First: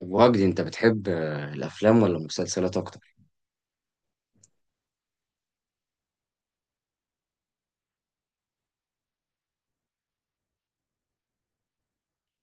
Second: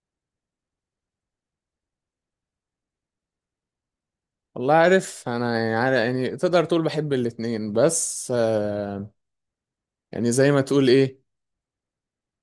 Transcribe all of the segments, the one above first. وجدي انت بتحب الافلام ولا المسلسلات اكتر؟ والله عارف انا يعني تقدر تقول بحب الاتنين بس يعني زي ما تقول ايه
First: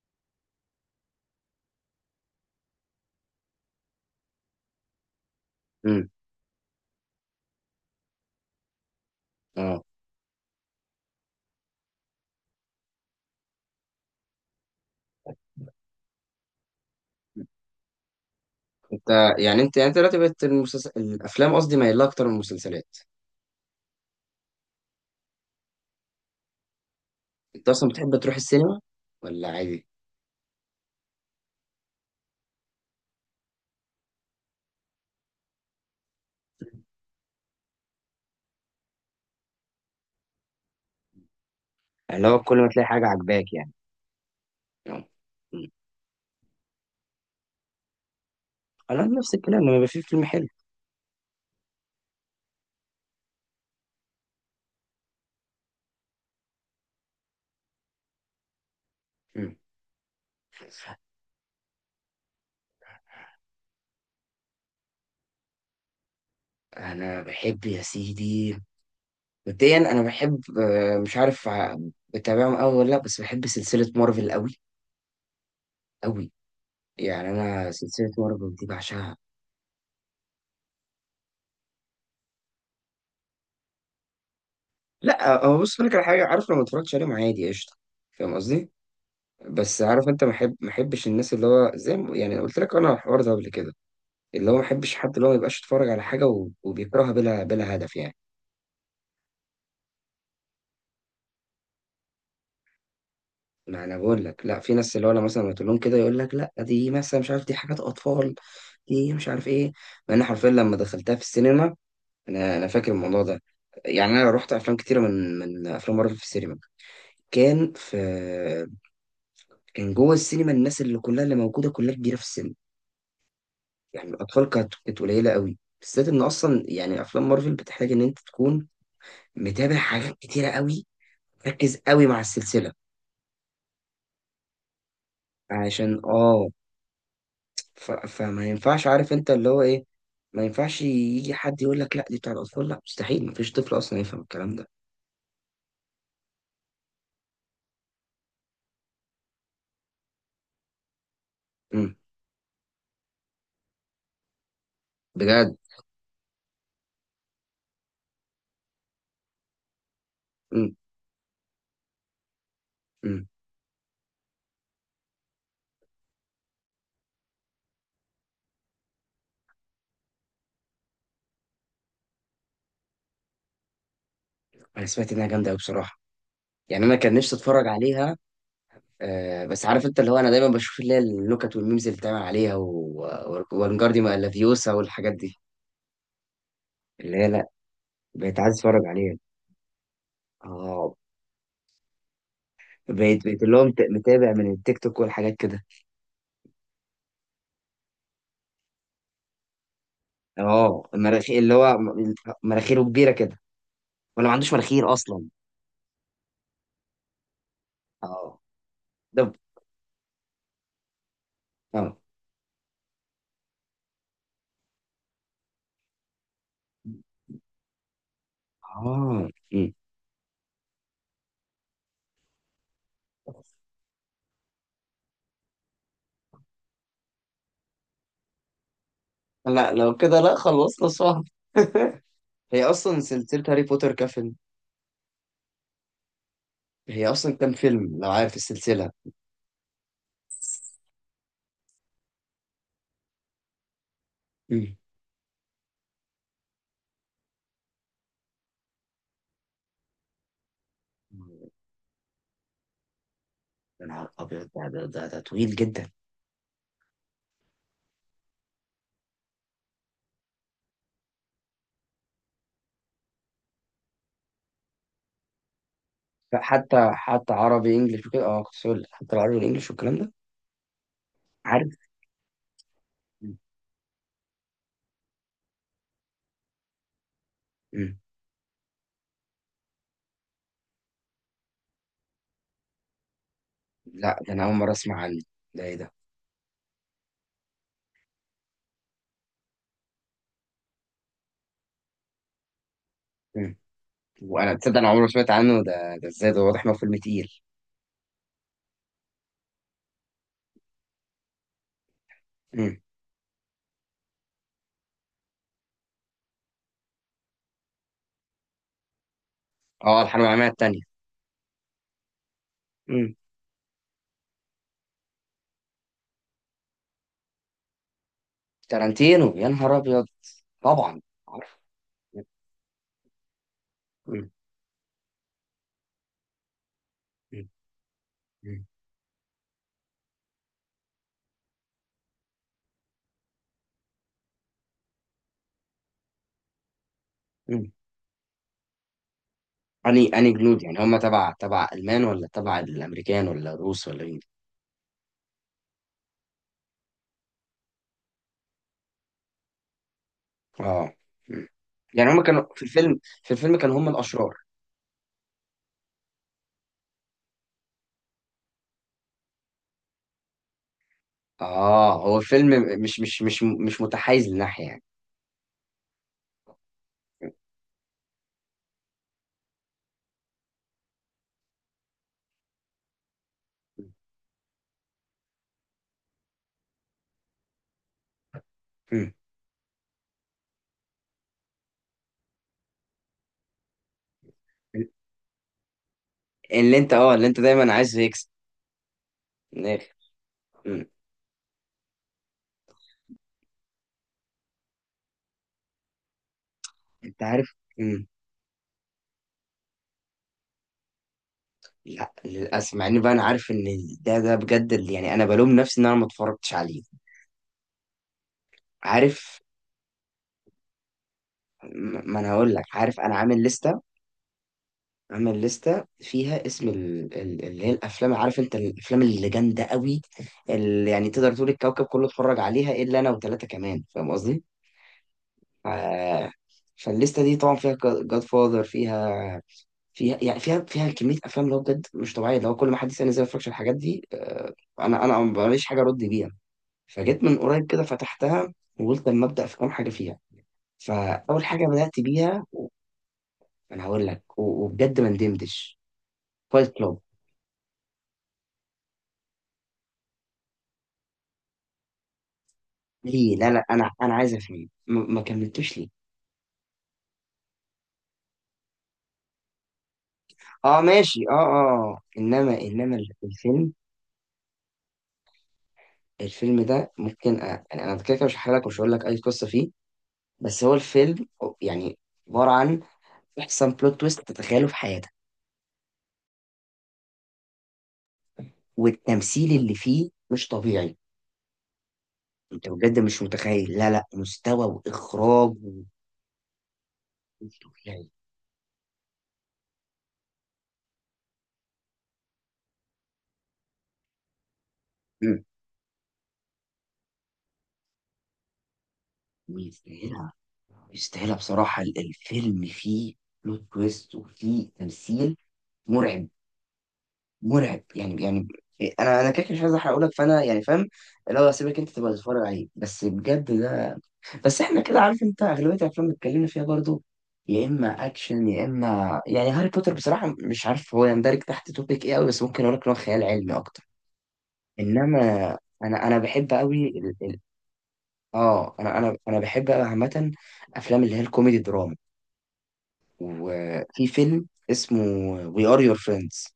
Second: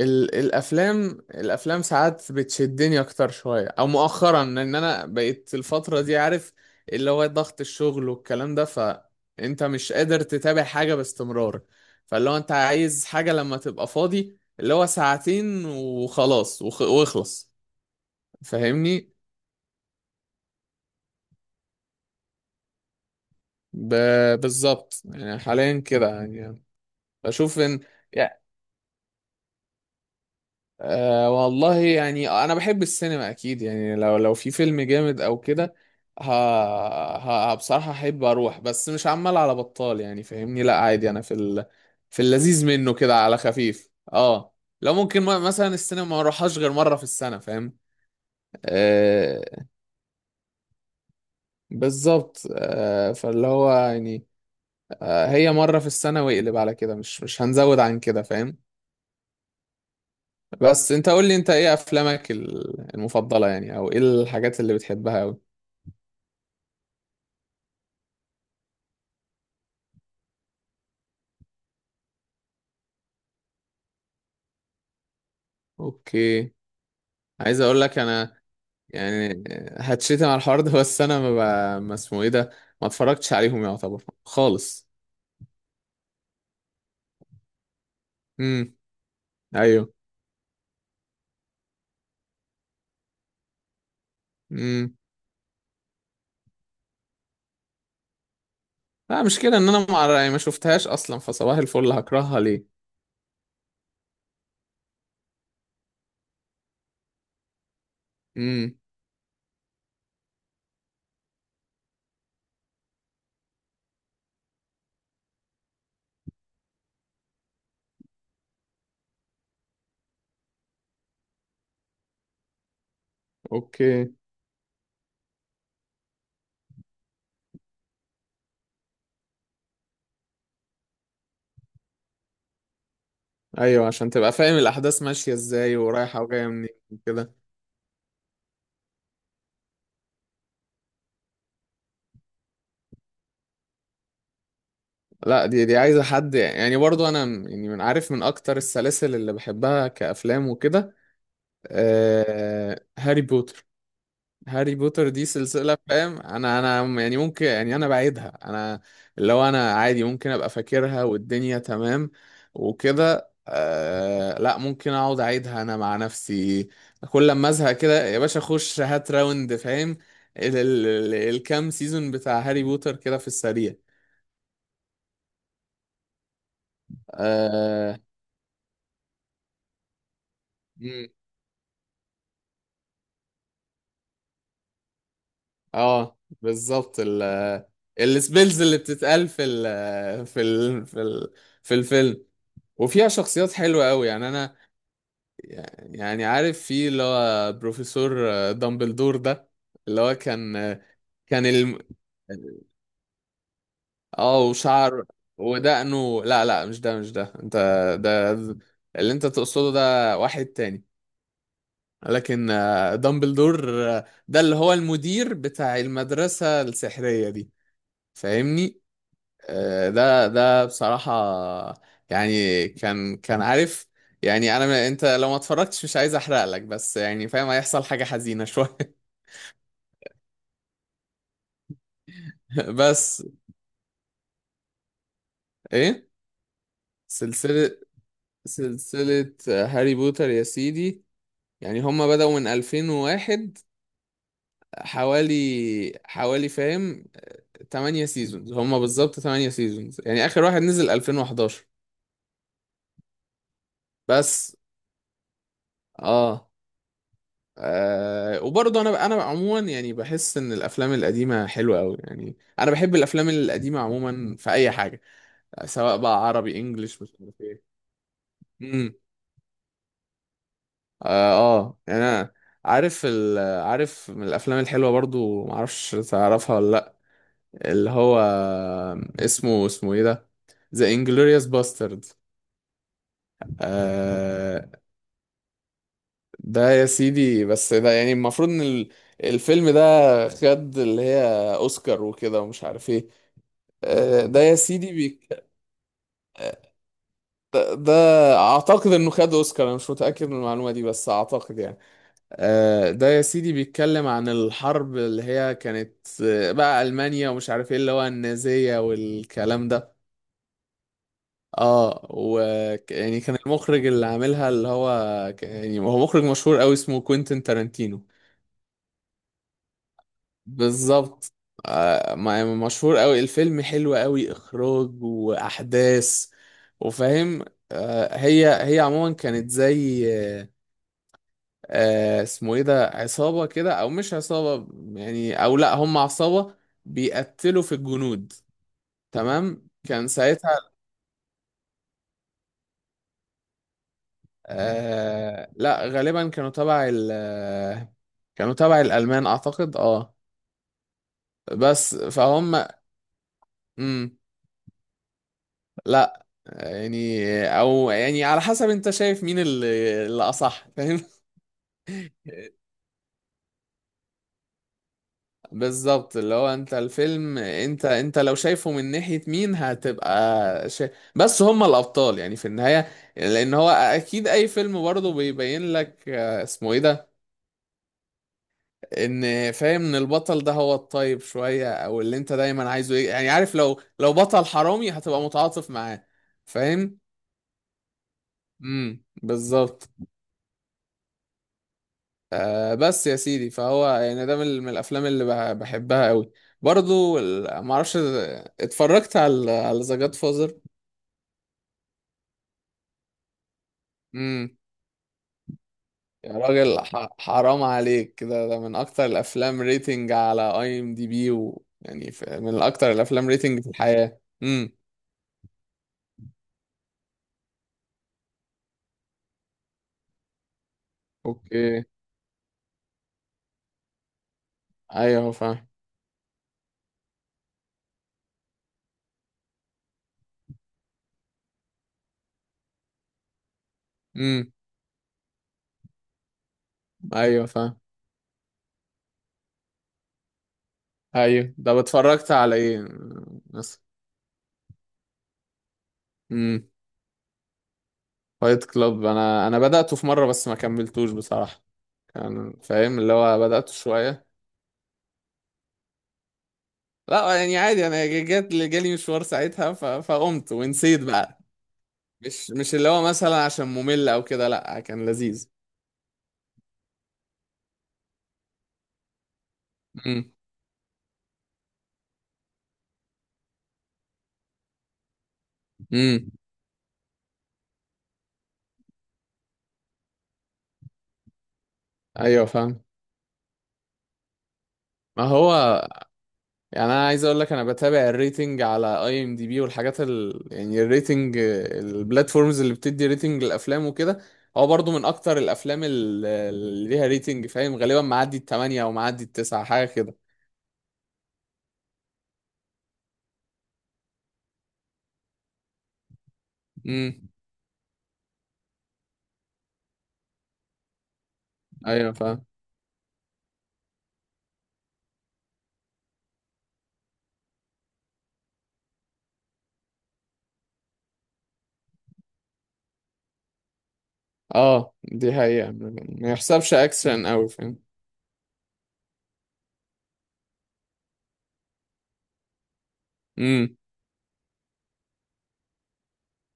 الافلام ساعات بتشدني اكتر شوية او مؤخرا لان انا بقيت الفترة امم. دي عارف اللي هو ضغط الشغل والكلام ده. فانت اه. مش قادر تتابع حاجة باستمرار. فاللي هو انت عايز حاجة لما تبقى فاضي اللي هو ساعتين وخلاص واخلص انت فاهمني. انت دلوقتي بقت المسلسل الافلام قصدي مايلة اكتر من المسلسلات؟ بالظبط يعني حاليا كده يعني بشوف انت ان اصلا بتحب تروح السينما ولا عادي؟ أه والله يعني انا بحب السينما اكيد يعني لو في فيلم جامد او كده. ه... بصراحة احب اروح بس مش عمال على بطال يعني فاهمني. لا عادي انا في اللي هو كل اللذيذ ما تلاقي منه حاجه كده على عجباك يعني. خفيف اه. لو اه. ممكن مم. مثلا السينما ما اروحهاش غير مرة في السنة فاهم. انا نفس الكلام أه لما يبقى في فيلم حلو. بالظبط أه فاللي هو يعني أه هي مرة في السنة واقلب على كده، مش هنزود عن كده فاهم. مم. بس انت قول لي انت ايه افلامك المفضلة يعني او ايه الحاجات اللي بتحبها أوي. انا بحب يا سيدي، مبدئيا انا بحب، مش عارف بتابعهم قوي ولا لا، بس بحب سلسله مارفل قوي قوي. اوكي يعني عايز انا اقول لك سلسله انا مارفل دي بعشقها. يعني هتشتم على الحوار ده بس انا ما, ب... ما اسمه ايه ده، ما اتفرجتش عليهم يعتبر خالص. لا هو بص لك على حاجه، عارف، لو ما اتفرجتش عليهم عادي قشطه، فاهم امم. قصدي؟ بس ايوه. عارف انت، ما احب ما احبش الناس اللي هو زي ما يعني قلت لك انا على الحوار ده قبل كده، اللي هو ما احبش امم. حد اللي هو ما يبقاش يتفرج على حاجه وبيكرهها بلا بلا هدف يعني. لا مشكلة ان انا ما أعرف- يعني ما شفتهاش اصلا، فصباح الفل هكرهها ليه. ما انا بقول لك، لا في ناس اللي هو انا مثلا لما تقول لهم كده يقول لك لا، دي مثلا مش عارف، دي حاجات اطفال، امم. دي مش عارف ايه. مع ان حرفيا لما دخلتها في السينما، انا فاكر الموضوع ده، يعني انا رحت افلام كتيره من من افلام مارفل في السينما. كان في، كان جوه السينما الناس اللي كلها اللي موجوده كلها كبيره في السن، اوكي. يعني الأطفال كانت قليلة قوي، بالذات إن أصلا يعني أفلام مارفل بتحتاج إن أنت تكون متابع حاجات كتيرة قوي، مركز قوي مع السلسلة ايوه عشان تبقى فاهم الاحداث ماشية ازاي عشان ورايحة وجاية آه. منين وكده. فما ينفعش، عارف أنت اللي هو إيه، ما ينفعش يجي حد يقول لك لا دي بتاع الأطفال. لا، مستحيل، مفيش طفل أصلا يفهم الكلام ده. لا دي عايزة حد يعني. برضو يعني من عارف من اكتر السلاسل اللي بحبها كافلام وكده امم. هاري بوتر. هاري بوتر دي بجد. سلسلة فاهم. انا يعني ممكن يعني انا بعيدها انا، اللي هو انا عادي ممكن ابقى امم. فاكرها والدنيا تمام امم. وكده آه. لا ممكن اقعد اعيدها انا مع نفسي كل لما ازهق كده يا باشا اخش هات راوند فاهم، ال الكام سيزون بتاع هاري بوتر كده في السريع. أنا سمعت إنها جامدة قوي بصراحة، يعني أنا كان نفسي أتفرج اه. عليها. آه بس عارف انت، اللي هو انا دايما بشوف اللي هي مم. النكت والميمز اللي بتعمل عليها وانجارديوم الافيوسا والحاجات دي، بالظبط اللي ال هي بقيت عايز السبيلز اللي اتفرج عليها. بتتقال في ال في ال اه، في ال في الفيلم، وفيها بقيت بقيت شخصيات اللي هو حلوة قوي يعني متابع من انا التيك توك والحاجات كده. يعني عارف في اللي هو بروفيسور دامبلدور ده اللي هو كان اه المراخير كان اللي هو الم... مناخيره كبيره كده، ولا ما اه عندوش مناخير وشعر اصلا؟ ودقنه. لا لا مش ده، مش ده انت، ده اه. اللي ده. انت تقصده ده واحد تاني. اه. لكن دامبلدور ده اللي هو المدير بتاع المدرسة السحرية دي اه فاهمني. م. ده ده بصراحة يعني كان عارف يعني انا انت لو ما اتفرجتش مش عايز احرق لك بس يعني فاهم هيحصل حاجة حزينة شوية. لا لو كده لا، خلصنا صح. هي اصلا بس سلسله هاري بوتر كفن، ايه؟ هي اصلا كام سلسلة، فيلم لو عارف السلسله؟ سلسلة هاري بوتر يا سيدي يعني هما بدأوا من 2001 مم. حوالي، حوالي فاهم 8 سيزونز هما بالظبط. 8 سيزونز يعني آخر واحد نزل 2011. يا نهار ابيض، بس ده طويل جدا. اه, آه. وبرضه انا انا عموما يعني بحس ان الافلام القديمة حلوة قوي. يعني انا بحب الافلام القديمة عموما في اي حاجة، سواء بقى عربي حتى انجليش مش حتى عارف عربي انجلش وكده، اه كنت هقول لك، ايه. حتى العربي والانجلش والكلام ده. اه عارف. يعني انا عارف عارف من الافلام الحلوه برضو معرفش تعرفها ولا لا، اللي مم. هو اسمه ايه ده، ذا انجلوريوس باسترد لا ده انا اول آه. مره اسمع عنه، ده ايه ده؟ ده يا سيدي بس ده يعني المفروض ان الفيلم ده خد اللي هي اوسكار وكده ومش عارف ايه. مم. آه ده وانا يا تصدق انا سيدي عمري ما سمعت عنه، ده ازاي ده؟ آه، واضح انه فيلم تقيل. ده اعتقد انه خد اوسكار. انا مش متاكد من المعلومه دي بس اعتقد يعني مم. ده يا سيدي بيتكلم عن الحرب اللي هي كانت بقى ألمانيا ومش عارف ايه اللي هو النازية والكلام ده. اه الحرب العالميه الثانيه. اه و يعني كان المخرج اللي عاملها اللي هو يعني هو مخرج مشهور قوي اسمه كوينتين تارانتينو. تارانتينو، يا نهار ابيض، طبعا بالظبط عارف. مم. يعني مشهور قوي. الفيلم حلو مم. قوي إخراج وأحداث وفاهم. هي مم. هي عموما كانت زي اسمه ايه ده عصابة كده او مش عصابة يعني. او لا هم عصابة بيقتلوا مم. في الجنود تمام اني كان اني ساعتها. جنود يعني هم تبع تبع المان ولا تبع الامريكان ولا الروس ولا مين؟ آه لا غالبا كانوا تبع ال آه، كانوا تبع الألمان اعتقد اه. اه. مم. بس يعني هم كانوا فهم. في الفيلم، في الفيلم كانوا هم امم. الاشرار؟ لا يعني او يعني على حسب انت شايف مين اللي اصح فاهم. اه هو الفيلم مش متحيز لناحيه يعني. بالظبط اللي هو انت الفيلم انت لو شايفه من ناحية مين هتبقى شا... بس هم الابطال يعني في النهاية، لان هو اكيد اي فيلم برضه بيبين لك اسمه ايه ده مم. ان فاهم ان البطل ده هو الطيب شوية او اللي انت دايما عايزه ايه يعني عارف لو بطل حرامي هتبقى متعاطف معاه اللي انت، فاهم. اه، اللي انت دايما عايز يكسب. بالظبط. مم. آه بس يا سيدي فهو يعني ده من الافلام اللي بحبها قوي. برضو انت عارف. معرفش مم. اتفرجت على ذا جاد. لا للاسف، مع ان بقى انا عارف ان ده امم. بجد اللي يعني انا بلوم نفسي ان انا ما يا اتفرجتش راجل عليه. حرام عليك، ده من اكتر عارف. الافلام ريتنج على اي ام دي بي ويعني ما انا هقول من لك، اكتر عارف، انا الافلام عامل ريتنج في لستة، الحياة. امم. عامل لستة فيها اسم اللي هي الافلام، عارف انت، الافلام اللي جامده قوي، اللي يعني تقدر تقول الكوكب اوكي. كله اتفرج عليها الا انا وثلاثه كمان، فاهم قصدي؟ ايوه فاهم. ف- فالليسته دي طبعا فيها جاد فاذر، فيها، فيها يعني فيها كميه افلام اللي هو بجد مش طبيعيه. لو كل ما حد يسالني ازاي ما بتفرجش على الحاجات دي، آه، امم. انا ماليش حاجه ارد بيها. فجيت من ايوه قريب فاهم. كده فتحتها وقلت اما ابدا في كام حاجه فيها، فاول ايوه حاجه ده بدات اتفرجت بيها، على ايه مثلا؟ انا هقول لك وبجد ما ندمتش، امم. فايت كلوب. فايت كلاب، انا بدأته في مرة بس ما كملتوش بصراحة. كان فاهم اللي ليه؟ هو لا لا بدأته انا شوية. عايز افهم، ما كملتوش ليه؟ لا يعني عادي انا جات جالي مشوار ساعتها فقمت اه ونسيت ماشي، اه اه بقى. آه. مش انما مش اللي انما هو مثلا عشان الفيلم، ممل او كده، لا كان لذيذ. الفيلم ده ممكن يعني انا كده كده مش هحكي لك ومش هقول لك اي قصه فيه، امم. بس هو الفيلم يعني عباره عن احسن بلوت تويست تتخيله في حياتك، امم. والتمثيل اللي فيه مش طبيعي. ايوه انت فاهم. بجد مش متخيل، لا لا، مستوى ما واخراج هو يعني انا عايز اقول لك مش انا بتابع طبيعي. الريتنج على اي ام دي بي والحاجات يعني الريتنج البلاتفورمز اللي بتدي ريتنج للافلام وكده. هو برضو من اكتر مم. الافلام اللي ليها ريتنج فاهم. غالبا معدي التمانية او معدي التسعة حاجه كده. ويستاهلها، يستاهلها بصراحه. الفيلم فيه بلوت تويست وفيه تمثيل مرعب، امم. مرعب يعني يعني إيه، انا كده كده مش عايز احرق لك، فانا يعني فاهم لو هسيبك انت تبقى ايوه فاهم. تتفرج عليه، بس بجد ده. بس احنا كده عارف انت اغلبيه الافلام اللي اتكلمنا فيها برضو يا اما اكشن يا اما يعني هاري بوتر، بصراحه مش عارف هو يندرج تحت توبيك ايه قوي، بس ممكن اقول لك ان هو خيال علمي اكتر. اه انما دي حقيقة انا ما بحب يحسبش قوي اكشن اوي فاهم. اه انا بحب قوي عامه افلام اللي هي الكوميدي دراما. امم. وفي فيلم اسمه وي ار يور فريندز،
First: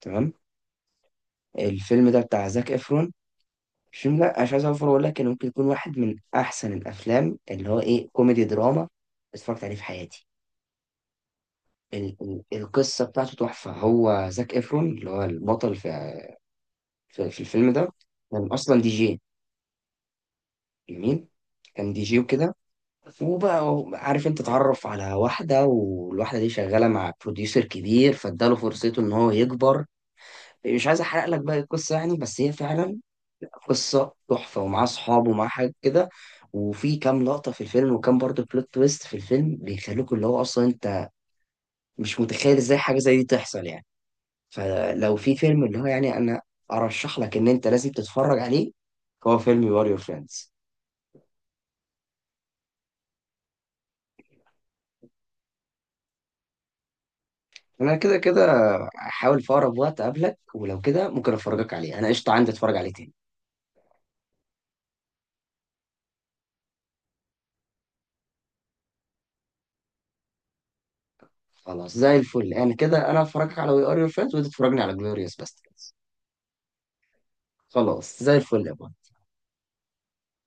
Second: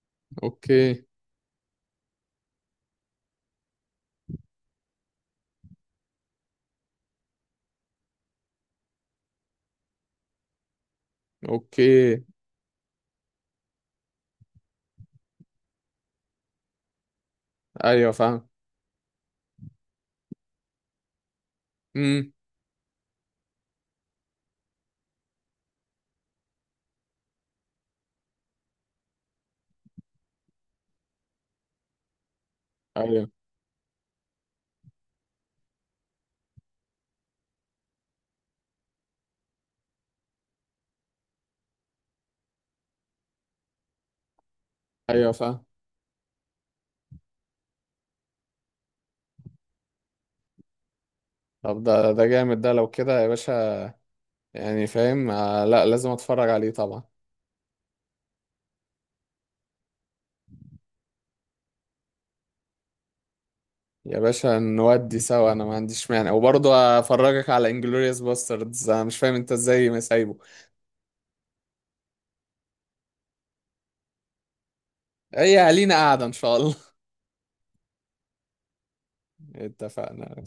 تمام؟ اوكي. الفيلم ده بتاع زاك افرون. الفيلم ده أنا مش عايز اوفر، اقول لك انه ممكن يكون واحد من احسن الافلام اللي هو ايه كوميدي دراما اتفرجت عليه في حياتي. ال اوكي. ال القصة بتاعته تحفة، هو زاك إفرون اللي هو البطل في في الفيلم ده ايوه كان فاهم. أصلا دي جي. جميل. كان دي جي امم. وكده، وبقى عارف أنت، اتعرف على واحدة، والواحدة دي شغالة مع بروديوسر كبير، فاداله فرصته إن هو يكبر. مش عايز أحرق لك باقي القصة يعني، بس هي فعلا ايوه. قصة تحفة، ومعاه صحاب ومعاه حاجة كده، وفي كام لقطة في الفيلم وكام برضه بلوت تويست في الفيلم بيخلوك اللي هو أصلا أنت مش متخيل إزاي حاجة زي دي تحصل يعني. فلو ايوه في فيلم فاهم. اللي هو يعني انا ارشح لك ان انت لازم تتفرج عليه، هو فيلم يور يور فريندز. طب ده ده جامد ده لو كده يا باشا. يعني فاهم آه لا لازم اتفرج عليه طبعا. انا كده كده هحاول في اقرب وقت اقابلك ولو كده ممكن افرجك عليه، انا قشطه عندي اتفرج عليه تاني. يا باشا نودي سوا انا ما عنديش مانع وبرضه افرجك على انجلوريوس باستردز. انا مش فاهم انت ازاي ما سايبه. خلاص زي الفل، انا كده انا افرجك على وي ار يور فريندز وانت تتفرجني على جلوريوس هي باستردز. لينا قاعده ان شاء الله. خلاص زي الفل يا بابا. اتفقنا.